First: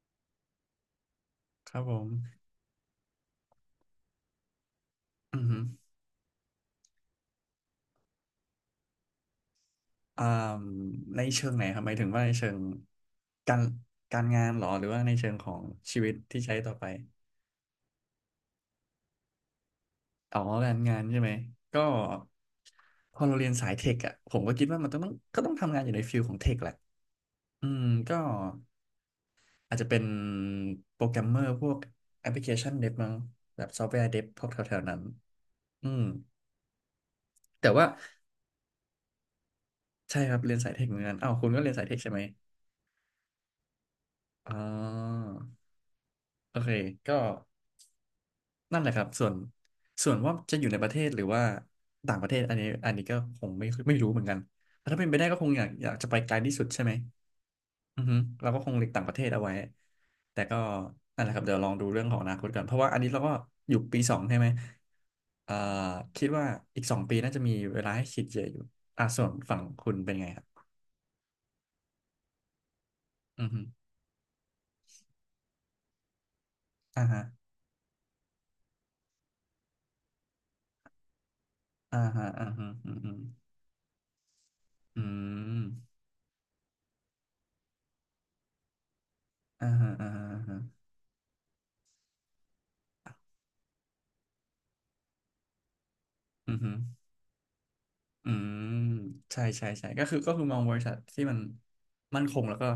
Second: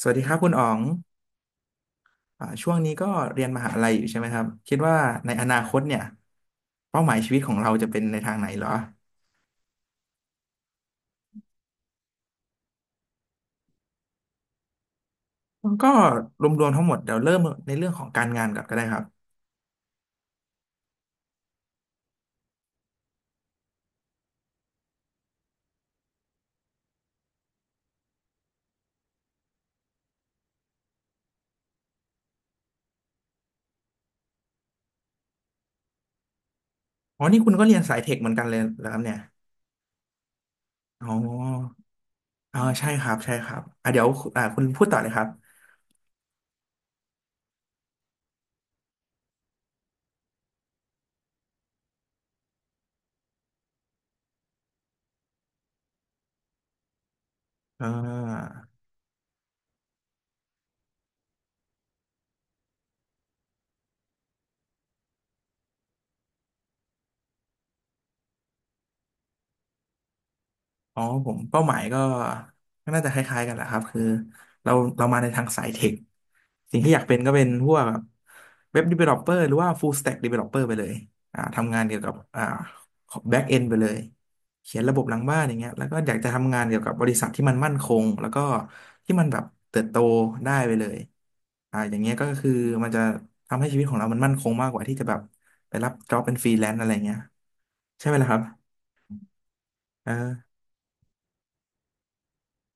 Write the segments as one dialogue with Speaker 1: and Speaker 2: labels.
Speaker 1: สวัสดีครับคุณอ๋อง
Speaker 2: ครับผม
Speaker 1: ช่วงนี้ก็เรียนมหาลัยอยู่ใช่ไหมครับคิดว่าใน
Speaker 2: อื
Speaker 1: อ
Speaker 2: อ
Speaker 1: นา
Speaker 2: ฮึ
Speaker 1: คตเนี่ยเป้าหมายชีวิตของเราจะเป็นในทางไหนเหรอ
Speaker 2: อ่าในเชิงไหนครับหมายถึงว่าในเชิงการการงานเหรอหรือว่าในเชิงของ
Speaker 1: ก็
Speaker 2: ชีวิตที่
Speaker 1: ร
Speaker 2: ใช้
Speaker 1: วม
Speaker 2: ต่อ
Speaker 1: ๆทั้
Speaker 2: ไป
Speaker 1: งหมดเดี๋ยวเริ่มในเรื่องของการงานก่อนก็ได้ครับ
Speaker 2: อ๋อการงานใช่ไหมก็พอเราเรียนสายเทคอ่ะผมก็คิดว่ามันต้องต้องก็ต้องทำงานอยู่ในฟิลของเทคแหละอืมก็อาจจะเป็นโปรแกรมเมอร์พวกแอปพลิเคชันเดฟมั้งแบบซอฟต์แวร์เดฟพวกแถวๆนั้นอืม
Speaker 1: อ๋อนี่คุณก็
Speaker 2: แต่
Speaker 1: เรียน
Speaker 2: ว่า
Speaker 1: สายเทคเหมือนกันเลยเหรอครับเนี่ย
Speaker 2: ใช่ครับเรียนสายเทคเหมือน
Speaker 1: อ๋อ
Speaker 2: กันอ้าวคุณก็เรียนสายเทคใช่ไหม
Speaker 1: อ๋อใช่ครับใช่ครับอ่ะเดี๋ยว
Speaker 2: อ๋อ
Speaker 1: คุณพูดต่อเลยครับ
Speaker 2: โอเคก็ นั่นแหละครับส่วนว่าจะอยู่ในประเทศหรือว่าต่างประเทศอันนี้ก็คงไม่รู้เหมือนกันแต่ถ้าเป็นไปได้ก็คงอยากจะไปไกลที่สุดใช่ไหม
Speaker 1: อ่
Speaker 2: อือฮึเราก็คง
Speaker 1: า
Speaker 2: หลีกต่างประเทศเอาไว้แต่ก็นั่นแหละครับเดี๋ยวลองดูเรื่องของอนาคตก่อนเพราะว่าอันนี้เราก็อยู่ปีสองใช่ไหมเอ่อคิดว่าอีกสองปีน่าจะมีเวลาให้คิดเยอะอยู่อ่ะส่วนฝั่งคุณเป็นไงครับ
Speaker 1: อ๋อผมเป้าหมายก็ก็น่าจะคล้าย
Speaker 2: อื
Speaker 1: ๆ
Speaker 2: อ
Speaker 1: กันแห
Speaker 2: ฮึ
Speaker 1: ละครับคือเราเรามาในทางสายเทคสิ่งที่อยา
Speaker 2: อ่า
Speaker 1: กเป็น
Speaker 2: ฮะ
Speaker 1: ก็เป็นพวกแบบเว็บ developer หรือว่า full stack developer ไปเลยทำงานเกี่ย
Speaker 2: อ่า
Speaker 1: วกับ
Speaker 2: ฮะอ่าฮะอืมอืม
Speaker 1: back end ไปเลยเขียนระบ
Speaker 2: อื
Speaker 1: บหลังบ้านอย่าง
Speaker 2: ม
Speaker 1: เงี้ยแล้วก็อยากจะทำงานเกี่ยวกับบริษัทที่มันมั่นคงแล้วก็ที่มันแบบ
Speaker 2: อ่า
Speaker 1: เติบ
Speaker 2: ฮะ
Speaker 1: โต
Speaker 2: อ่าฮะอ่า
Speaker 1: ได้
Speaker 2: ฮะ
Speaker 1: ไปเลยอย่างเงี้ยก็คือมันจะทำให้ชีวิตของเรามันมั่นคงมากกว่าที่จะแบบไปรับ job เป็นฟรี
Speaker 2: อือ
Speaker 1: แล
Speaker 2: ฮึ
Speaker 1: นซ์อะไรเงี้ยใช่ไหมล่ะ
Speaker 2: อื
Speaker 1: ครับ
Speaker 2: มใช่ใช่ใช่ก็
Speaker 1: เอ
Speaker 2: คือม
Speaker 1: อ
Speaker 2: องบริษัทที่มันมั่นคงแล้วก็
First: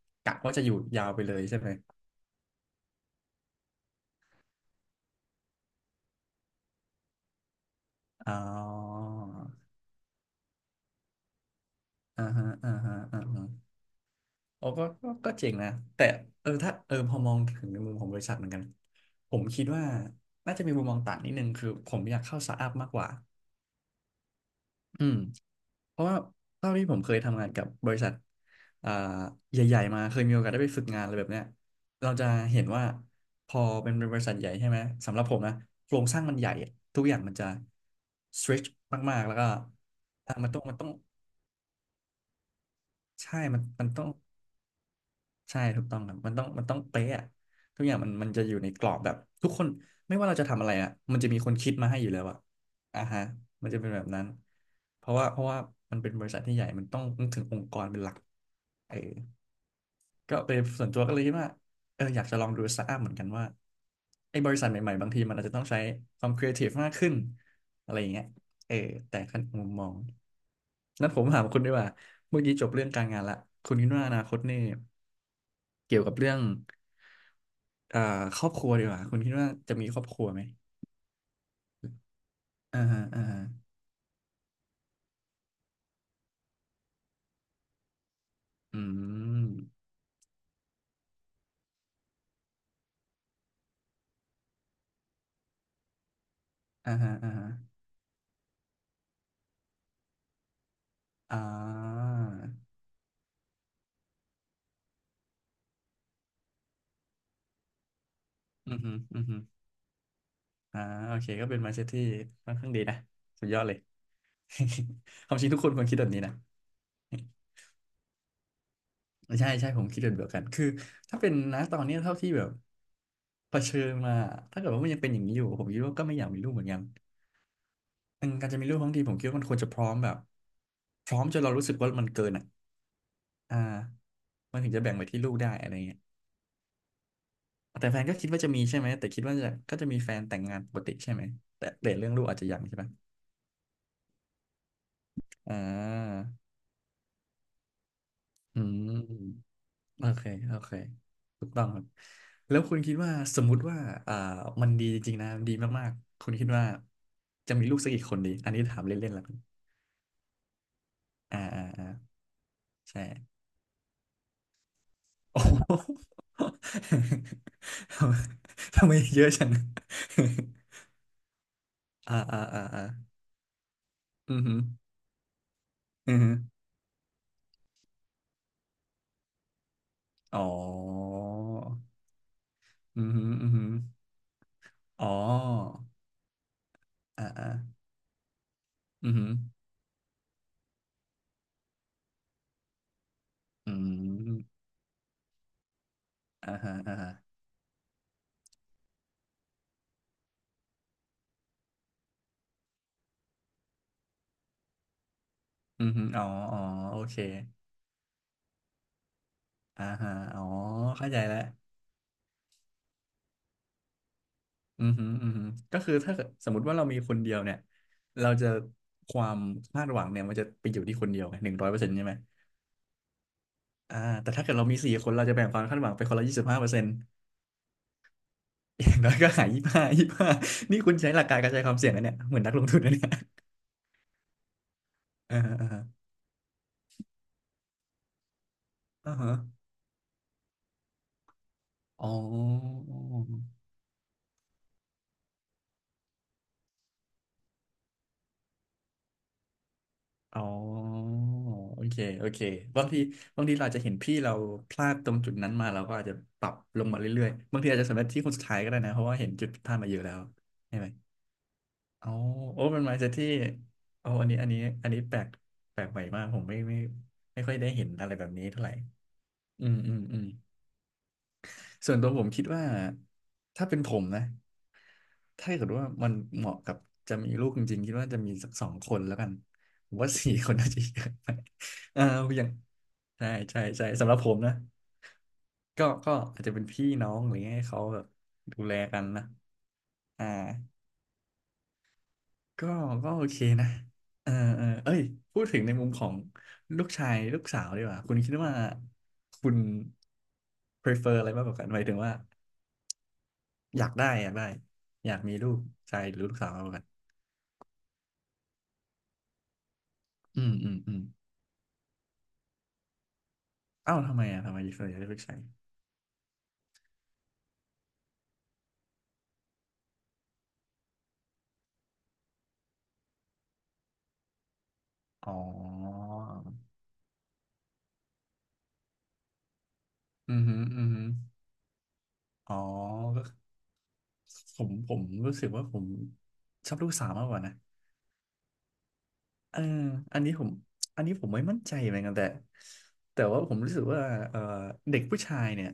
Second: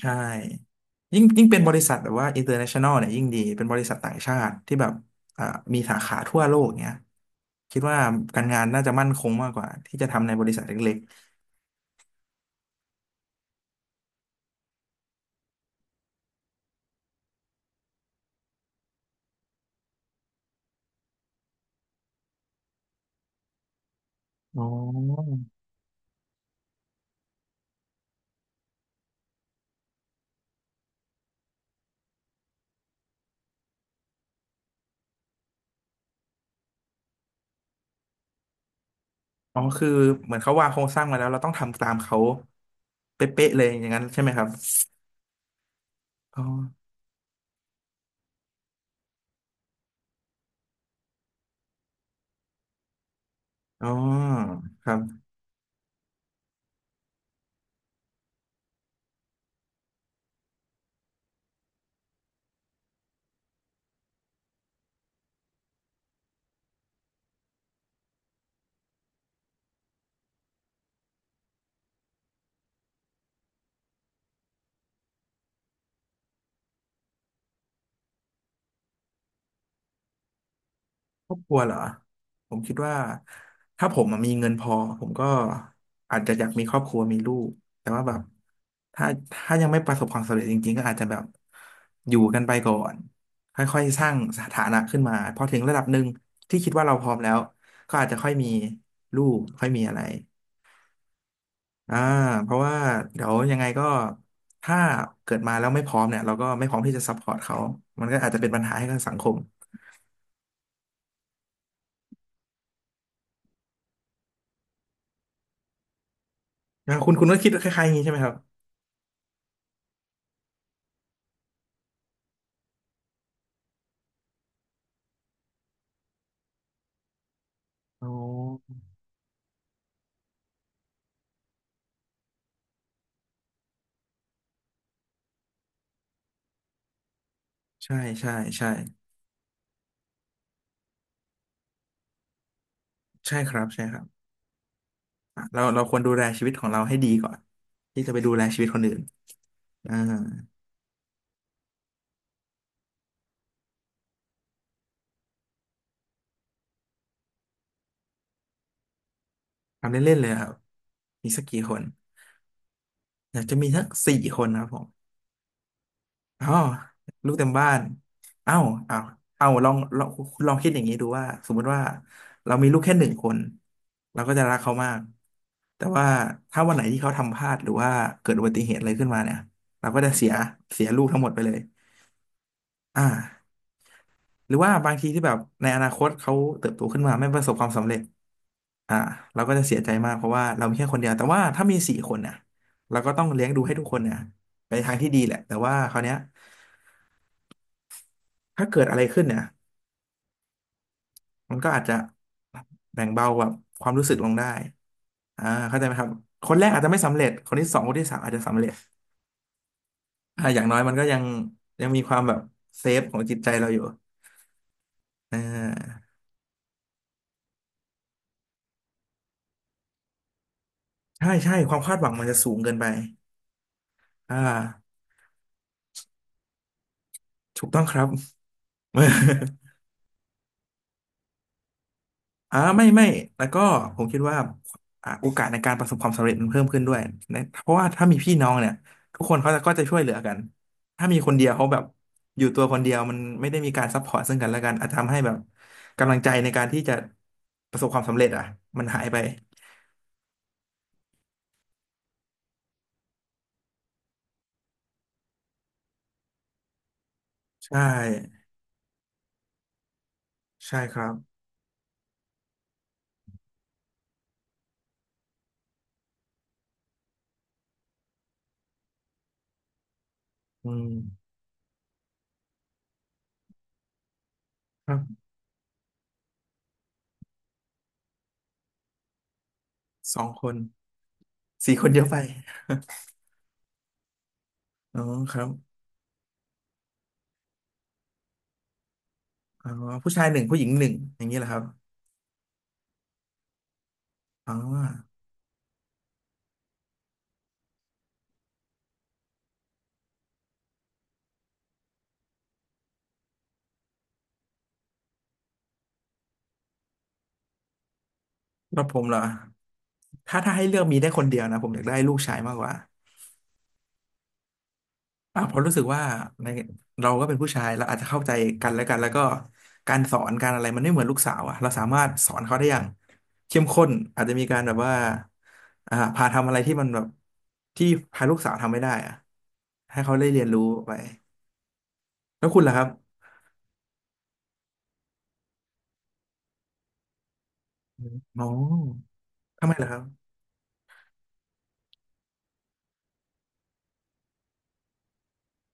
Speaker 1: ใช่
Speaker 2: กะว่าจะอยู่ยาวไป
Speaker 1: ยิ่ง
Speaker 2: เลย
Speaker 1: ยิ่ง
Speaker 2: ใช่
Speaker 1: เป็น
Speaker 2: ไห
Speaker 1: บ
Speaker 2: ม
Speaker 1: ริษัทแบบว่า international เนี่ยยิ่งดีเป็นบริษัทต่างชาติที่แบบอ่ามีสาขาทั่วโลกเนี้ยคิดว่า
Speaker 2: อ๋อ
Speaker 1: การงานน่าจะมั่นคงมากกว่าที่จะทำในบริษัทเล็ก
Speaker 2: อ่าฮะอ่าฮะอ่าฮะโอ้ก็เจ๋งนะแต่ถ้าพอมองถึงในมุมของบริษัทเหมือนกันผมคิดว่าน่าจะมีมุมมองต่างนิดนึงคือผมอยากเข้าสตาร์ทอัพมากกว่า
Speaker 1: ๆอ๋อ
Speaker 2: อืม เพราะว่าเท่าที่ผมเคยทำงานกับบริษัทอ่าใหญ่ๆมาเคยมีโอกาสได้ไปฝึกงานอะไรแบบเนี้ยเราจะเห็นว่าพอเป็นบริษัทใหญ่ใช่ไหมสำหรับผมนะโครงสร้างมันใหญ่อะทุกอย่างมันจะ stretch มากๆแล้วก็
Speaker 1: อ๋อคือเห
Speaker 2: อ่ะ
Speaker 1: มือน
Speaker 2: มัน
Speaker 1: เขา
Speaker 2: ต้อง
Speaker 1: วาง
Speaker 2: มั
Speaker 1: โค
Speaker 2: น
Speaker 1: ร
Speaker 2: ต้อ
Speaker 1: ง
Speaker 2: ง
Speaker 1: สร้างมาแล้วเราต้องทำตามเขาเป
Speaker 2: ใช่
Speaker 1: ๊ะๆ
Speaker 2: มั
Speaker 1: เล
Speaker 2: น
Speaker 1: ยอ
Speaker 2: มั
Speaker 1: ย่า
Speaker 2: น
Speaker 1: งนั้
Speaker 2: ต้
Speaker 1: น
Speaker 2: อง
Speaker 1: ใช่ไหมครับ
Speaker 2: ใช่ถูกต้องครับมัน
Speaker 1: อ๋อ
Speaker 2: ต้องมันต้องเป๊ะอะทุกอย่างมันจะอยู่ในกรอบแบบทุกคนไม่ว่าเราจะทำอะไรอ่ะมันจะมีคนคิดมาให้อยู่แล้วอ่ะอ่าฮะมันจะ
Speaker 1: อ๋
Speaker 2: เป็
Speaker 1: อ
Speaker 2: นแบบนั้น
Speaker 1: ครับ
Speaker 2: เพราะว่ามันเป็นบริษัทที่ใหญ่มันต้องนึกถึงองค์กรเป็นหลักเออก็เป็นส่วนตัวก็เลยคิดว่าอยากจะลองดูสตาร์ทอัพเหมือนกันว่าไอ้บริษัทใหม่ๆบางทีมันอาจจะต้องใช้ความครีเอทีฟมากขึ้นอะไรอย่างเงี้ยเออแต่ขั้นมุมมองนั้นผมถามคุณดีกว่าเมื่อกี้จบเรื่องการงานละคุณคิดว่าอนาคตนี่ เกี่ยวกับเรื่องเอ่อครอบครัวดีกว่าคุณคิดว่าจะมีครอบครัวไหม
Speaker 1: ครอบครัวเหรอผมคิด
Speaker 2: อ่า
Speaker 1: ว่า
Speaker 2: ฮะอ่าฮะ
Speaker 1: ถ้าผมอะมีเงินพอผมก็อาจจะอยากมีครอบครัวมีลูกแต่ว่าแบบ
Speaker 2: อื
Speaker 1: ถ้า
Speaker 2: ม
Speaker 1: ถ้ายังไม่ประสบความสำเร็จจริงๆก็อาจจะแบบอยู่กันไปก่อนค่อยๆสร้างสถานะขึ้นมาพอถึงระดับหนึ่งที่คิดว่า
Speaker 2: อ่า
Speaker 1: เราพร้
Speaker 2: ฮะ
Speaker 1: อมแล้
Speaker 2: อ่า
Speaker 1: ว
Speaker 2: ฮะ
Speaker 1: ก็อาจจะค่อยมีลูกค่อยมีอะไร
Speaker 2: อ่
Speaker 1: อ่า
Speaker 2: า
Speaker 1: เพราะว่าเดี๋ยวยังไงก็ถ้าเกิดมาแล้วไม่พร้อมเนี่ยเราก็ไม่พร้อมที่จะซัพพอร์ตเขามันก็อาจจะเป็นปัญ
Speaker 2: อื
Speaker 1: หา
Speaker 2: อ
Speaker 1: ให้
Speaker 2: ฮึ
Speaker 1: กับสัง
Speaker 2: อื
Speaker 1: ค
Speaker 2: มฮึ
Speaker 1: ม
Speaker 2: อ่าโอเคก็เป็น mindset ที่ค่อนข้างดีนะสุดยอดเลย ความจริงทุกคนควรคิดแบบนี้นะ
Speaker 1: คุณก็คิดคล้ายๆอย่างนี้ใช่ไหมครับ
Speaker 2: ใช่ใช่ผมคิดแบบเดียวกันคือถ้าเป็นนะตอนเนี้ยเท่าที่แบบเผชิญมาถ้าเกิดว่ามันยังเป็นอย่างนี้อยู่ผมคิดว่าก็ไม่อยากมีลูกเหมือนกัน
Speaker 1: อ๋อ
Speaker 2: อืมการจะมีลูกทั้งทีผมคิดว่ามันควรจะพร้อมแบบพร้อมจนเรารู้สึกว่ามันเกินอ่ะอ่า มันถึงจะแบ่งไปที่ลูกได้อะไรเงี้ยแต่
Speaker 1: ใช่
Speaker 2: แฟนก็คิด
Speaker 1: ใช่
Speaker 2: ว่าจะมี
Speaker 1: ใช่
Speaker 2: ใช่ไหมแต่คิดว่าจะมีแฟนแต่งงานปกติใช่ไหมแต่เรื่องลูกอาจจะยังใช่ไหม
Speaker 1: ใช่ครับใช่ครับอ่ะ
Speaker 2: อ่
Speaker 1: เราควรดู
Speaker 2: า
Speaker 1: แลชีวิตของเราให้ดีก่อนที่จะไปดูแลชี
Speaker 2: อื
Speaker 1: วิตคนอื่น
Speaker 2: ม
Speaker 1: อ่า
Speaker 2: โอเคโอเคถูกต้องครับแล้วคุณคิดว่าสมมุติว่าอ่ามันดีจริงๆนะดีมากๆคุณคิดว่าจะมีลูกสักกี่คนดีอันนี้ถามเล่นๆแล้วกัน
Speaker 1: ทำเล่นๆเลยครับมี
Speaker 2: อ่า
Speaker 1: สักกี่
Speaker 2: อ่า
Speaker 1: คน
Speaker 2: อ่า
Speaker 1: อ
Speaker 2: ใช่
Speaker 1: ยากจะมีสักสี่คนครับผม
Speaker 2: โอ้
Speaker 1: อ๋อลูกเต็มบ้าน
Speaker 2: โหทำไม
Speaker 1: เอ้า
Speaker 2: ทำไม
Speaker 1: เอ้า
Speaker 2: เยอะจั
Speaker 1: เอ้า
Speaker 2: ง
Speaker 1: ลองคุณลองคิดอย่างนี้ดูว่าสมมุติว่า
Speaker 2: อ่าอ่า
Speaker 1: เรา
Speaker 2: อ่า
Speaker 1: มีลู
Speaker 2: อ่า
Speaker 1: กแค่หนึ่งคนเราก็
Speaker 2: อือ
Speaker 1: จะรั
Speaker 2: หื
Speaker 1: ก
Speaker 2: อ
Speaker 1: เขามากแต่ว่า
Speaker 2: อือหือ
Speaker 1: ถ้าวันไหนที่เขาทำพลาดหรือว่าเกิดอุบัติเหตุอะไรขึ้นมาเนี่ยเราก็จะเสีย
Speaker 2: อ๋อ
Speaker 1: เสียลูกทั้งหมดไปเลย
Speaker 2: อื
Speaker 1: อ่า
Speaker 2: อหืออือหือ
Speaker 1: หรือว่าบาง
Speaker 2: อ๋
Speaker 1: ที
Speaker 2: อ
Speaker 1: ที่แบบในอนาคตเขาเติบโตขึ้นมา
Speaker 2: อ่า
Speaker 1: ไม่ประ
Speaker 2: อ่า
Speaker 1: สบความสำเร็จอ่า
Speaker 2: อือหือ
Speaker 1: เราก็จะเสียใจมากเพราะว่าเรามีแค่คนเดียวแต่ว่าถ้ามีสี่คนเนี่ยเราก็ต้องเลี้ยงดู
Speaker 2: อื
Speaker 1: ให้ทุกคนเนี่ย
Speaker 2: ม
Speaker 1: ไปทางที่ดีแหละแต่ว่าคราวเนี้ย
Speaker 2: อ่าฮะอ่าฮะ
Speaker 1: ถ้าเกิดอะไรขึ้นเนี่ยมันก็อาจจะแบ่งเบาแบบความรู้สึกลงได้เข้าใจ
Speaker 2: อื
Speaker 1: ไห
Speaker 2: อ
Speaker 1: มค
Speaker 2: หือ
Speaker 1: รับ
Speaker 2: อ๋อ
Speaker 1: ค
Speaker 2: อ๋
Speaker 1: น
Speaker 2: อ
Speaker 1: แรกอาจจะ
Speaker 2: โอ
Speaker 1: ไม่สำ
Speaker 2: เค
Speaker 1: เร็จคนที่สองคนที่สามอาจจะสำเร็จ
Speaker 2: อ่าฮะอ๋อ
Speaker 1: อย่างน้อยมันก็
Speaker 2: เข้า
Speaker 1: ยั
Speaker 2: ใจ
Speaker 1: ง
Speaker 2: แล้ว
Speaker 1: มีความแบบเซฟของจิตใจเราอยู่
Speaker 2: อือหืออือ
Speaker 1: อ่
Speaker 2: หือก็คือ
Speaker 1: า
Speaker 2: ถ้าสมมติว่าเรามีคนเดียวเนี่ยเราจะความคาดหวังเนี่ยมันจะไปอยู่ที่คนเดียว
Speaker 1: ใช่
Speaker 2: ไงห
Speaker 1: ใช่
Speaker 2: นึ่งร้อ
Speaker 1: ค
Speaker 2: ยเปอ
Speaker 1: วาม
Speaker 2: ร์เซ็น
Speaker 1: คา
Speaker 2: ต์
Speaker 1: ดห
Speaker 2: ใช่
Speaker 1: วั
Speaker 2: ไห
Speaker 1: ง
Speaker 2: ม
Speaker 1: มันจะสูงเกินไป
Speaker 2: อ่าแต่
Speaker 1: อ่า
Speaker 2: ถ้าเกิดเรามีสี่คนเราจะแบ่งความคาดหวังไปคนละ25%
Speaker 1: ถูกต้องครับ
Speaker 2: อย่างน้อยก็หาย ยี่สิบห้ายี่สิบห้านี่คุณใช้หลักการกระจายความเสี่ยงนะเนี่ยเหมือนนัก
Speaker 1: อ่า
Speaker 2: ลงทุน
Speaker 1: ไม่
Speaker 2: นะเนี่
Speaker 1: ไม่
Speaker 2: ย
Speaker 1: แล้วก็ผมคิดว่าโอ
Speaker 2: อ่า
Speaker 1: กาส
Speaker 2: ฮะ
Speaker 1: ใน
Speaker 2: อ่า
Speaker 1: การป
Speaker 2: ฮะ
Speaker 1: ระสบความสำเร็จมันเพิ่มขึ้นด้วยนะเพราะว่าถ้ามีพี่น้องเนี่ย
Speaker 2: อ่า
Speaker 1: ทุก
Speaker 2: ฮะ
Speaker 1: คนเขาจะก็จะช่วยเหลือกันถ้ามีคนเดียวเขาแบบ
Speaker 2: อ๋
Speaker 1: อยู่ตัวคน
Speaker 2: อ
Speaker 1: เดียวมันไม่ได้มีการซัพพอร์ตซึ่งกันและกันอาจทำให้แบบกำลังใจในการที่จะประสบความสำเร็จอ่ะมันหายไป
Speaker 2: อ๋อโอเคโอเคบางทีบางทีเราอาจจะเห็นพี่เราพลาดตรงจุดนั้นมาเราก็อาจจะปรับลงมาเรื่อยๆ บางทีอา
Speaker 1: ใช่
Speaker 2: จจะสำเร็จที่คนสุดท้ายก็ได้นะเพราะว่าเห็นจุดผิดพลาดมาเยอะแล้ว
Speaker 1: ใช่
Speaker 2: ใช่ไหม
Speaker 1: ครับ
Speaker 2: อ๋อโอ้เป็น mindset ที่โอ้อันนี้แปลกใหม่มากผมไม่ค่อยได้เห็นอะไรแบบนี้เท่าไหร่ อืมอืมอืม
Speaker 1: อืม
Speaker 2: ส่วนตัวผมคิดว่าถ้าเป็นผมนะ
Speaker 1: ครับ
Speaker 2: ถ้าเกิดว่ามันเหมาะกับจะมีลูกจริงๆคิดว่าจะมีสักสองคนแล้วกันผมว่า
Speaker 1: สอง
Speaker 2: สี่
Speaker 1: ค
Speaker 2: คน
Speaker 1: น
Speaker 2: น่าจะเยอะไป
Speaker 1: สี่คน
Speaker 2: เอ
Speaker 1: เย
Speaker 2: อ
Speaker 1: อะไป
Speaker 2: อย่างใช่ใช่ใช่สำหรับผมนะ
Speaker 1: อ๋อครับ
Speaker 2: ก็อาจจะเป็นพี่น้องอะไรเงี้ยให้เขาแบบดูแลกันนะ
Speaker 1: อ๋อผู้ชา
Speaker 2: อ่า
Speaker 1: ยหนึ่งผู้หญิงหนึ่งอย่างนี้แหละครับ
Speaker 2: ก็ก็โอเคนะเออ
Speaker 1: อ๋อ
Speaker 2: เออเอ้ยพูดถึงในมุมของลูกชายลูกสาวดีกว่าคุณคิดว่าคุณ prefer อะไรมากกว่ากันหมายถึงว่าอยากได้อยากได้อยากมีลูกชายหรือลูกสาวมากกว่ากัน
Speaker 1: แล้วผมเหรอถ้า
Speaker 2: อื
Speaker 1: ถ้า
Speaker 2: ม
Speaker 1: ให้
Speaker 2: อื
Speaker 1: เลื
Speaker 2: ม
Speaker 1: อก
Speaker 2: อื
Speaker 1: มี
Speaker 2: ม
Speaker 1: ได้คนเดียวนะผมอยากได้ลูกชายมากกว่า
Speaker 2: อ้าวทำไมเ่วนใหญ่เลือกใช้
Speaker 1: อ่ะเพราะรู้สึกว่าในเราก็เป็นผู้ชายเราอาจจะเข้าใจกันและกันแล้วก็การสอนการอะไรมันไม่เหมือนลูกสาวอะเราสามารถสอนเขาได้อย่างเข้มข้นอาจจะมีการแบบว่า
Speaker 2: อ๋อ
Speaker 1: พาทำอะไรที่มันแบบที่พาลูกสาวทำไม่ได้อะให้เขาได้
Speaker 2: อื
Speaker 1: เรี
Speaker 2: อ
Speaker 1: ยน
Speaker 2: หื
Speaker 1: รู้
Speaker 2: ออือ
Speaker 1: ไป
Speaker 2: หื
Speaker 1: แล้ว
Speaker 2: อ๋อ
Speaker 1: คุณล่ะครับ
Speaker 2: ก็ผมรู้สึกว่าผมชอบลูกสาวมากกว่านะ
Speaker 1: อมอ๋อ
Speaker 2: เออ
Speaker 1: ทำไมล่ะครับ
Speaker 2: อันนี้ผมอันนี้ผมไม่มั่นใจเหมือนกันแต่ว่าผมรู้สึกว่าเออเด็กผู้ชายเนี่ย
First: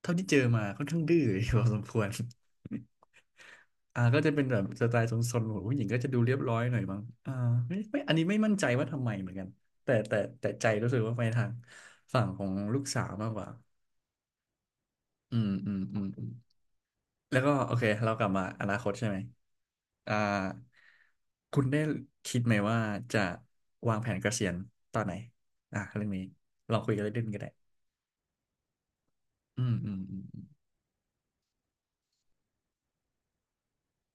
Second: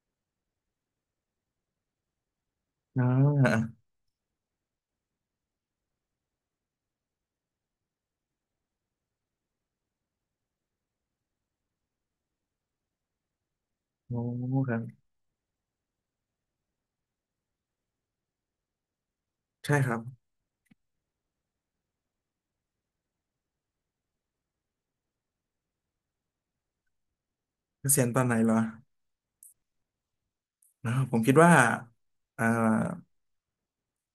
Speaker 2: เท่าที่เจอมาค่อนข้างดื้อพอสมควร
Speaker 1: อ๋อ
Speaker 2: อ่าก็จะเป็นแบบสไตล์ซนๆของผู้หญิงก็จะดูเรียบร้อยหน่อยมั้งอ่าไม่อันนี้ไม่มั่นใจว่าทำไมเหมือนกันแต่ใจรู้สึกว่าไปทางฝั่งของลูกสาวมากกว่า
Speaker 1: อ๋อครับ
Speaker 2: อืมอืมอืมอืมแล้วก็โอเคเรากลับมาอนาคตใช่ไหม
Speaker 1: ใช่ครับ
Speaker 2: อ่าคุณได้คิดไหมว่าจะวางแผนเกษียณตอนไหนอ่ะเรื่องนี้ลองคุยกันเล่นๆก็ได้
Speaker 1: เกษียณตอนไหนเหรอ
Speaker 2: อืมอืมอืมอ
Speaker 1: อ๋อผมคิดว่าอ่า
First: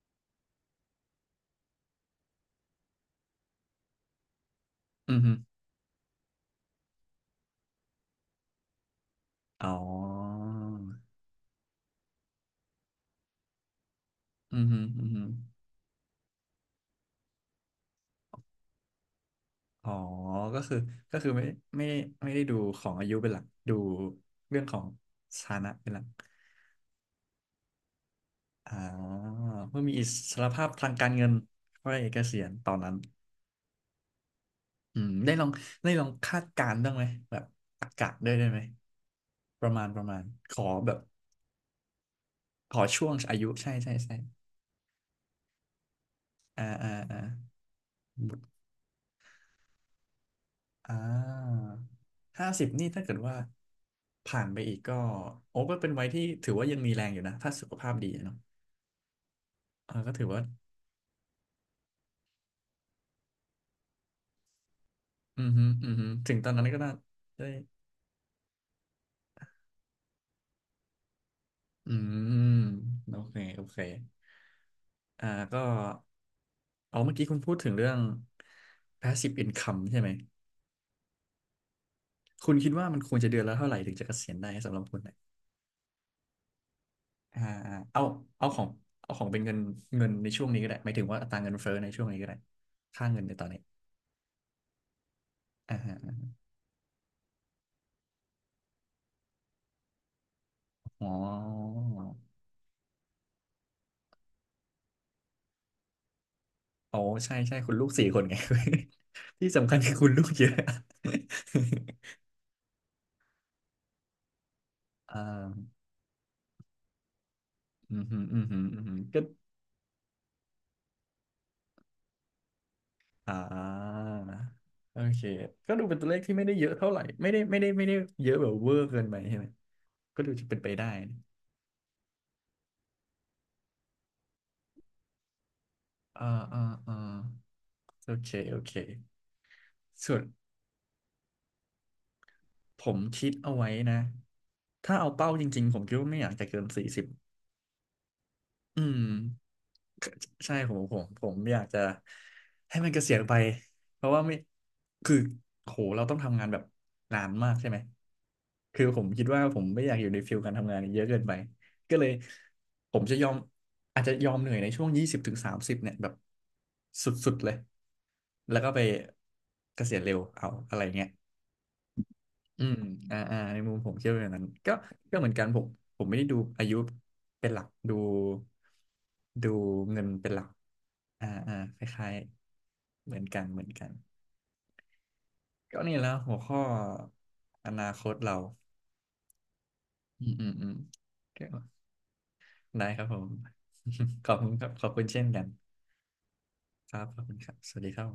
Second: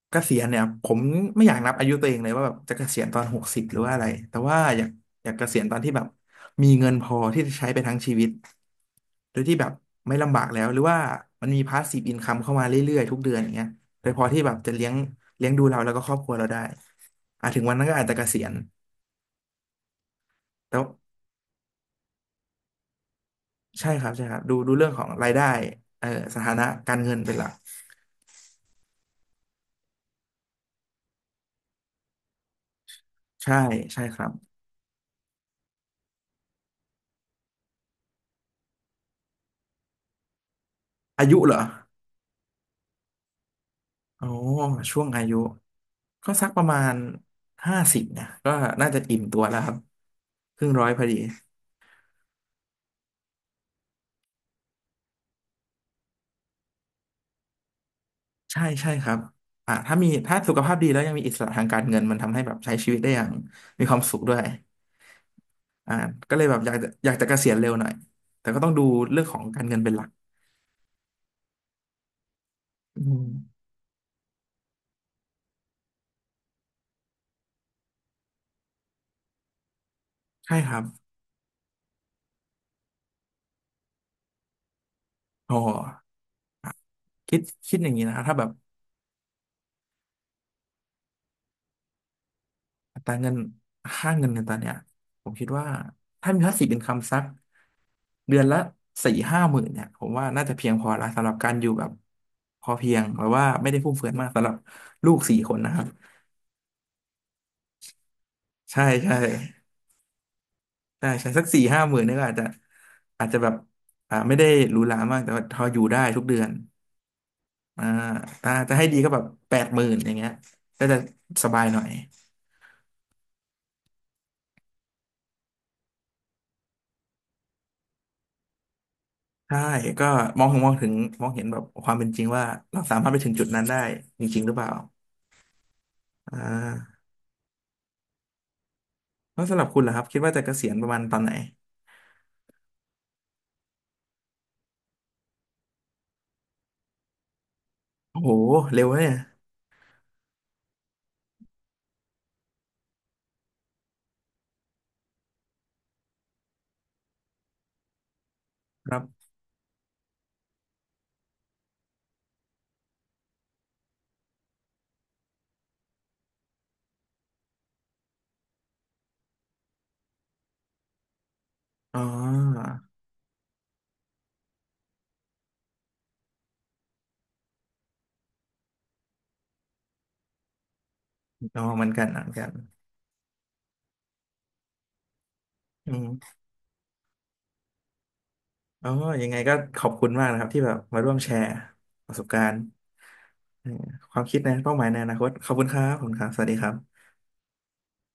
Speaker 1: เกษียณเนี่ยผมไม่อยากนับอายุตัวเองเลยว่าแบบจะเกษียณตอน60หรือว่าอะไรแต่ว่าอยาก
Speaker 2: ืม
Speaker 1: อ
Speaker 2: อื
Speaker 1: ยาก
Speaker 2: ม
Speaker 1: เกษียณตอนที่แบบมีเงินพอที่จะใช้ไปทั้งชีวิตโดยที่แบ
Speaker 2: อ๋
Speaker 1: บไม่ลำบา
Speaker 2: อ
Speaker 1: กแล้วหรือว่ามันมีพาสซีฟอินคัมเข้ามาเรื่อยๆทุกเดือนอย่างเงี้ยโดยพอที่แบ
Speaker 2: อื
Speaker 1: บ
Speaker 2: ม
Speaker 1: จะ
Speaker 2: อืม
Speaker 1: เลี้ยง
Speaker 2: อืมฮึ
Speaker 1: เลี้ยงดูเราแล้วก็ครอบครัวเราได้อ่ะถึงวันนั้นก็อาจจะเกษียณ
Speaker 2: อ๋อก็คื
Speaker 1: แต่
Speaker 2: อ
Speaker 1: ว่า
Speaker 2: ก็คือไม่ได้ไม่ได้ดูของอายุเป็นหลักดู
Speaker 1: ใช่ครับใช่ครับดู
Speaker 2: เรื่อง
Speaker 1: ดู
Speaker 2: ขอ
Speaker 1: เรื่
Speaker 2: ง
Speaker 1: องของรายได้
Speaker 2: ฐานะเป็นหลั
Speaker 1: เอ
Speaker 2: ก
Speaker 1: อสถานะการเงินเป็นหลัก
Speaker 2: อ๋อเพื่อมีอิสรภาพทางการเงินก็ได้เกษียณตอนนั้น
Speaker 1: ใช่ใช่ครับ
Speaker 2: อืมได้ลองคาดการณ์บ้างไหมแบบอากาศด้วยได้ไหมประมาณขอแบบ
Speaker 1: อายุเหรอ
Speaker 2: ขอช่วงอายุใช่ใช่ใช่
Speaker 1: โอ้ช่วงอายุก็สักป
Speaker 2: อ่า
Speaker 1: ระมา
Speaker 2: อ่า
Speaker 1: ณ
Speaker 2: อ่า
Speaker 1: 50เนี่ยก็น่าจะอิ่มตัวแล้วครับครึ่งร้อย
Speaker 2: อ่า
Speaker 1: พอดี
Speaker 2: 50นี่ถ้าเกิดว่าผ่านไปอีกก็โอ้ก็เป็นวัยที่ถือว่ายังมีแรงอยู่นะถ้าสุขภาพดีอะเนาะ
Speaker 1: ใช่ใช่ครับอ่า
Speaker 2: เอ
Speaker 1: ถ้า
Speaker 2: อ
Speaker 1: มี
Speaker 2: ก็ถือ
Speaker 1: ถ้า
Speaker 2: ว่า
Speaker 1: สุขภาพดีแล้วยังมีอิสระทางการเงินมันทำให้แบบใช้ชีวิตได้อย่างมีความสุขด้วย
Speaker 2: อืมฮึอื
Speaker 1: อ่า
Speaker 2: มฮึถึ
Speaker 1: ก็
Speaker 2: ง
Speaker 1: เล
Speaker 2: ต
Speaker 1: ย
Speaker 2: อน
Speaker 1: แบบ
Speaker 2: นั้
Speaker 1: อ
Speaker 2: น
Speaker 1: ยาก
Speaker 2: ก็
Speaker 1: จะ
Speaker 2: น่า
Speaker 1: อยากจะเก
Speaker 2: ได้
Speaker 1: ษียณเร็วหน่อยแต่ก็ต้องดูเรื่องของการเงินเป็นหลัก
Speaker 2: อืม
Speaker 1: อื
Speaker 2: โอเค
Speaker 1: ม
Speaker 2: โอเคอ่าก็เอาเมื่อกี้คุณพูดถึงเรื่อง passive income ใช่ไหม
Speaker 1: ใช่ครับ
Speaker 2: คุณคิดว่ามันควรจะเดือนละเท่าไหร่ถึงจะเกษียณได้สำหรับคุณเนะ
Speaker 1: พอคิ
Speaker 2: อ่า
Speaker 1: ดคิดอย่าง
Speaker 2: เอา
Speaker 1: นี้นะถ้าแบ
Speaker 2: เอา
Speaker 1: บ
Speaker 2: ของเอาของเป็นเงินเงินในช่วงนี้ก็ได้หมายถึงว่าอัตราเงินเฟ้อในช่วงนี้ก็ได้
Speaker 1: อั
Speaker 2: ค่า
Speaker 1: ตรา
Speaker 2: เงิน
Speaker 1: เงิ
Speaker 2: ใน
Speaker 1: น
Speaker 2: ตอนนี้
Speaker 1: ค่าเงินในตอนเนี้ยผมคิดว่า
Speaker 2: อ่าฮะ
Speaker 1: ถ้ามีพาสซีฟอินคัมสัก เดือนละ40,000-50,000เนี่ยผมว่าน่าจะเพียงพอ
Speaker 2: อ๋
Speaker 1: ละสำหรับการอยู่
Speaker 2: อ
Speaker 1: แบบพอเพียงหรือว่าไม่ได้ฟุ่มเฟือยมากสำหรับลูกสี่คนนะครับ
Speaker 2: อ๋อใช่ใช่คุณลูกสี่คนไง
Speaker 1: ใช่ใช่
Speaker 2: ที่สำคัญคือคุณลูกเยอะ
Speaker 1: ใช่ใช่สักสี่ห้าหมื่นนี่ก็อาจจะอาจจะแบบไม่ได้หรูหรา
Speaker 2: อ่า
Speaker 1: มากแต่ว่าพออยู่ได้ทุกเดือนอ่า
Speaker 2: อืมฮึอืม
Speaker 1: ถ้า
Speaker 2: ฮึ
Speaker 1: จะ
Speaker 2: อื
Speaker 1: ให้
Speaker 2: มฮึ
Speaker 1: ดีก็แบ
Speaker 2: ก็
Speaker 1: บ80,000อย่างเงี้ยก็จะสบายหน่อย
Speaker 2: อ่าโอเคก็ดูเป็นตัวเลขที่ไม่ได้เยอะเท่าไหร่ไม่ได้เยอะแบบเวอร์เกินไปใช่ไหม
Speaker 1: ใช่ก็
Speaker 2: ก็ดู
Speaker 1: มอ
Speaker 2: จะ
Speaker 1: ง
Speaker 2: เป็
Speaker 1: ถึ
Speaker 2: น
Speaker 1: งม
Speaker 2: ไป
Speaker 1: องถึ
Speaker 2: ได้
Speaker 1: ง
Speaker 2: นะ
Speaker 1: มองเห็นแบบความเป็นจริงว่าเราสามารถไปถึงจุดนั้นได้จริงๆหรือเปล่า
Speaker 2: อ่า
Speaker 1: อ่
Speaker 2: อ่าอ่า
Speaker 1: า
Speaker 2: โอเคโอเค
Speaker 1: แล้วสำหรับคุณล่ะครับ
Speaker 2: ส่
Speaker 1: คิด
Speaker 2: วน
Speaker 1: ว่าจะเกษียณประมาณตอนไหน
Speaker 2: ผมคิดเอาไว้นะถ้าเอาเป้าจริงๆผมคิดว่าไม่อยากจะเกิน40
Speaker 1: โอ้โหเร็
Speaker 2: อื
Speaker 1: ว
Speaker 2: ม
Speaker 1: เนี่ย
Speaker 2: ใช่ผมอยากจะให้มันเกษียณไปเพราะว่าไม่คือโหเราต้องทำงานแบบนานมากใช่ไหมคือ
Speaker 1: ครั
Speaker 2: ผมคิ
Speaker 1: บ
Speaker 2: ดว่าผมไม่อยากอยู่ในฟิลการทำงานเยอะเกินไปก็เลยผมจะยอมอาจจะยอมเหนื่อยในช่วง20ถึง30เนี่ยแบบสุดๆเลยแล้วก็ไปเกษียณเร็วเอาอะไรเงี้ย
Speaker 1: อ๋
Speaker 2: อื
Speaker 1: อ
Speaker 2: มอ่าอ่าในมุมผมเชื่อว่าอย่างนั้น ก็เหมือนกันผมผมไม่ได้ดูอายุเป็นหลัก ดูเงินเป็นหลักอ่าอ่า
Speaker 1: อ๋อ
Speaker 2: ค
Speaker 1: เหมือนกัน
Speaker 2: ล้าย
Speaker 1: เหมือนกัน
Speaker 2: ๆเหมือนกันเหมือนกัน ก็
Speaker 1: อื
Speaker 2: นี่แล้ว
Speaker 1: ม
Speaker 2: หัวข้ออนาคตเรา
Speaker 1: อ๋อยังไงก็ขอบคุณ
Speaker 2: อื
Speaker 1: มาก
Speaker 2: ม
Speaker 1: นะครั
Speaker 2: อื
Speaker 1: บ
Speaker 2: ม
Speaker 1: ที่
Speaker 2: อื
Speaker 1: แบ
Speaker 2: ม
Speaker 1: บมาร่วมแชร์
Speaker 2: ก็
Speaker 1: ประสบการณ์
Speaker 2: ได้ครับผม
Speaker 1: เอ่อความ
Speaker 2: ขอ
Speaker 1: คิ
Speaker 2: บ
Speaker 1: ด
Speaker 2: คุ
Speaker 1: นะ
Speaker 2: ณครับ
Speaker 1: เป้าห
Speaker 2: ข
Speaker 1: มาย
Speaker 2: อบ
Speaker 1: ใน
Speaker 2: คุ
Speaker 1: อ
Speaker 2: ณ
Speaker 1: นา
Speaker 2: เช่
Speaker 1: ค
Speaker 2: น
Speaker 1: ต
Speaker 2: กั
Speaker 1: ข
Speaker 2: น
Speaker 1: อบคุณครับขอบคุณครับสวัสดีครั
Speaker 2: ครั
Speaker 1: บ
Speaker 2: บขอบคุณครับสวัสดีครับ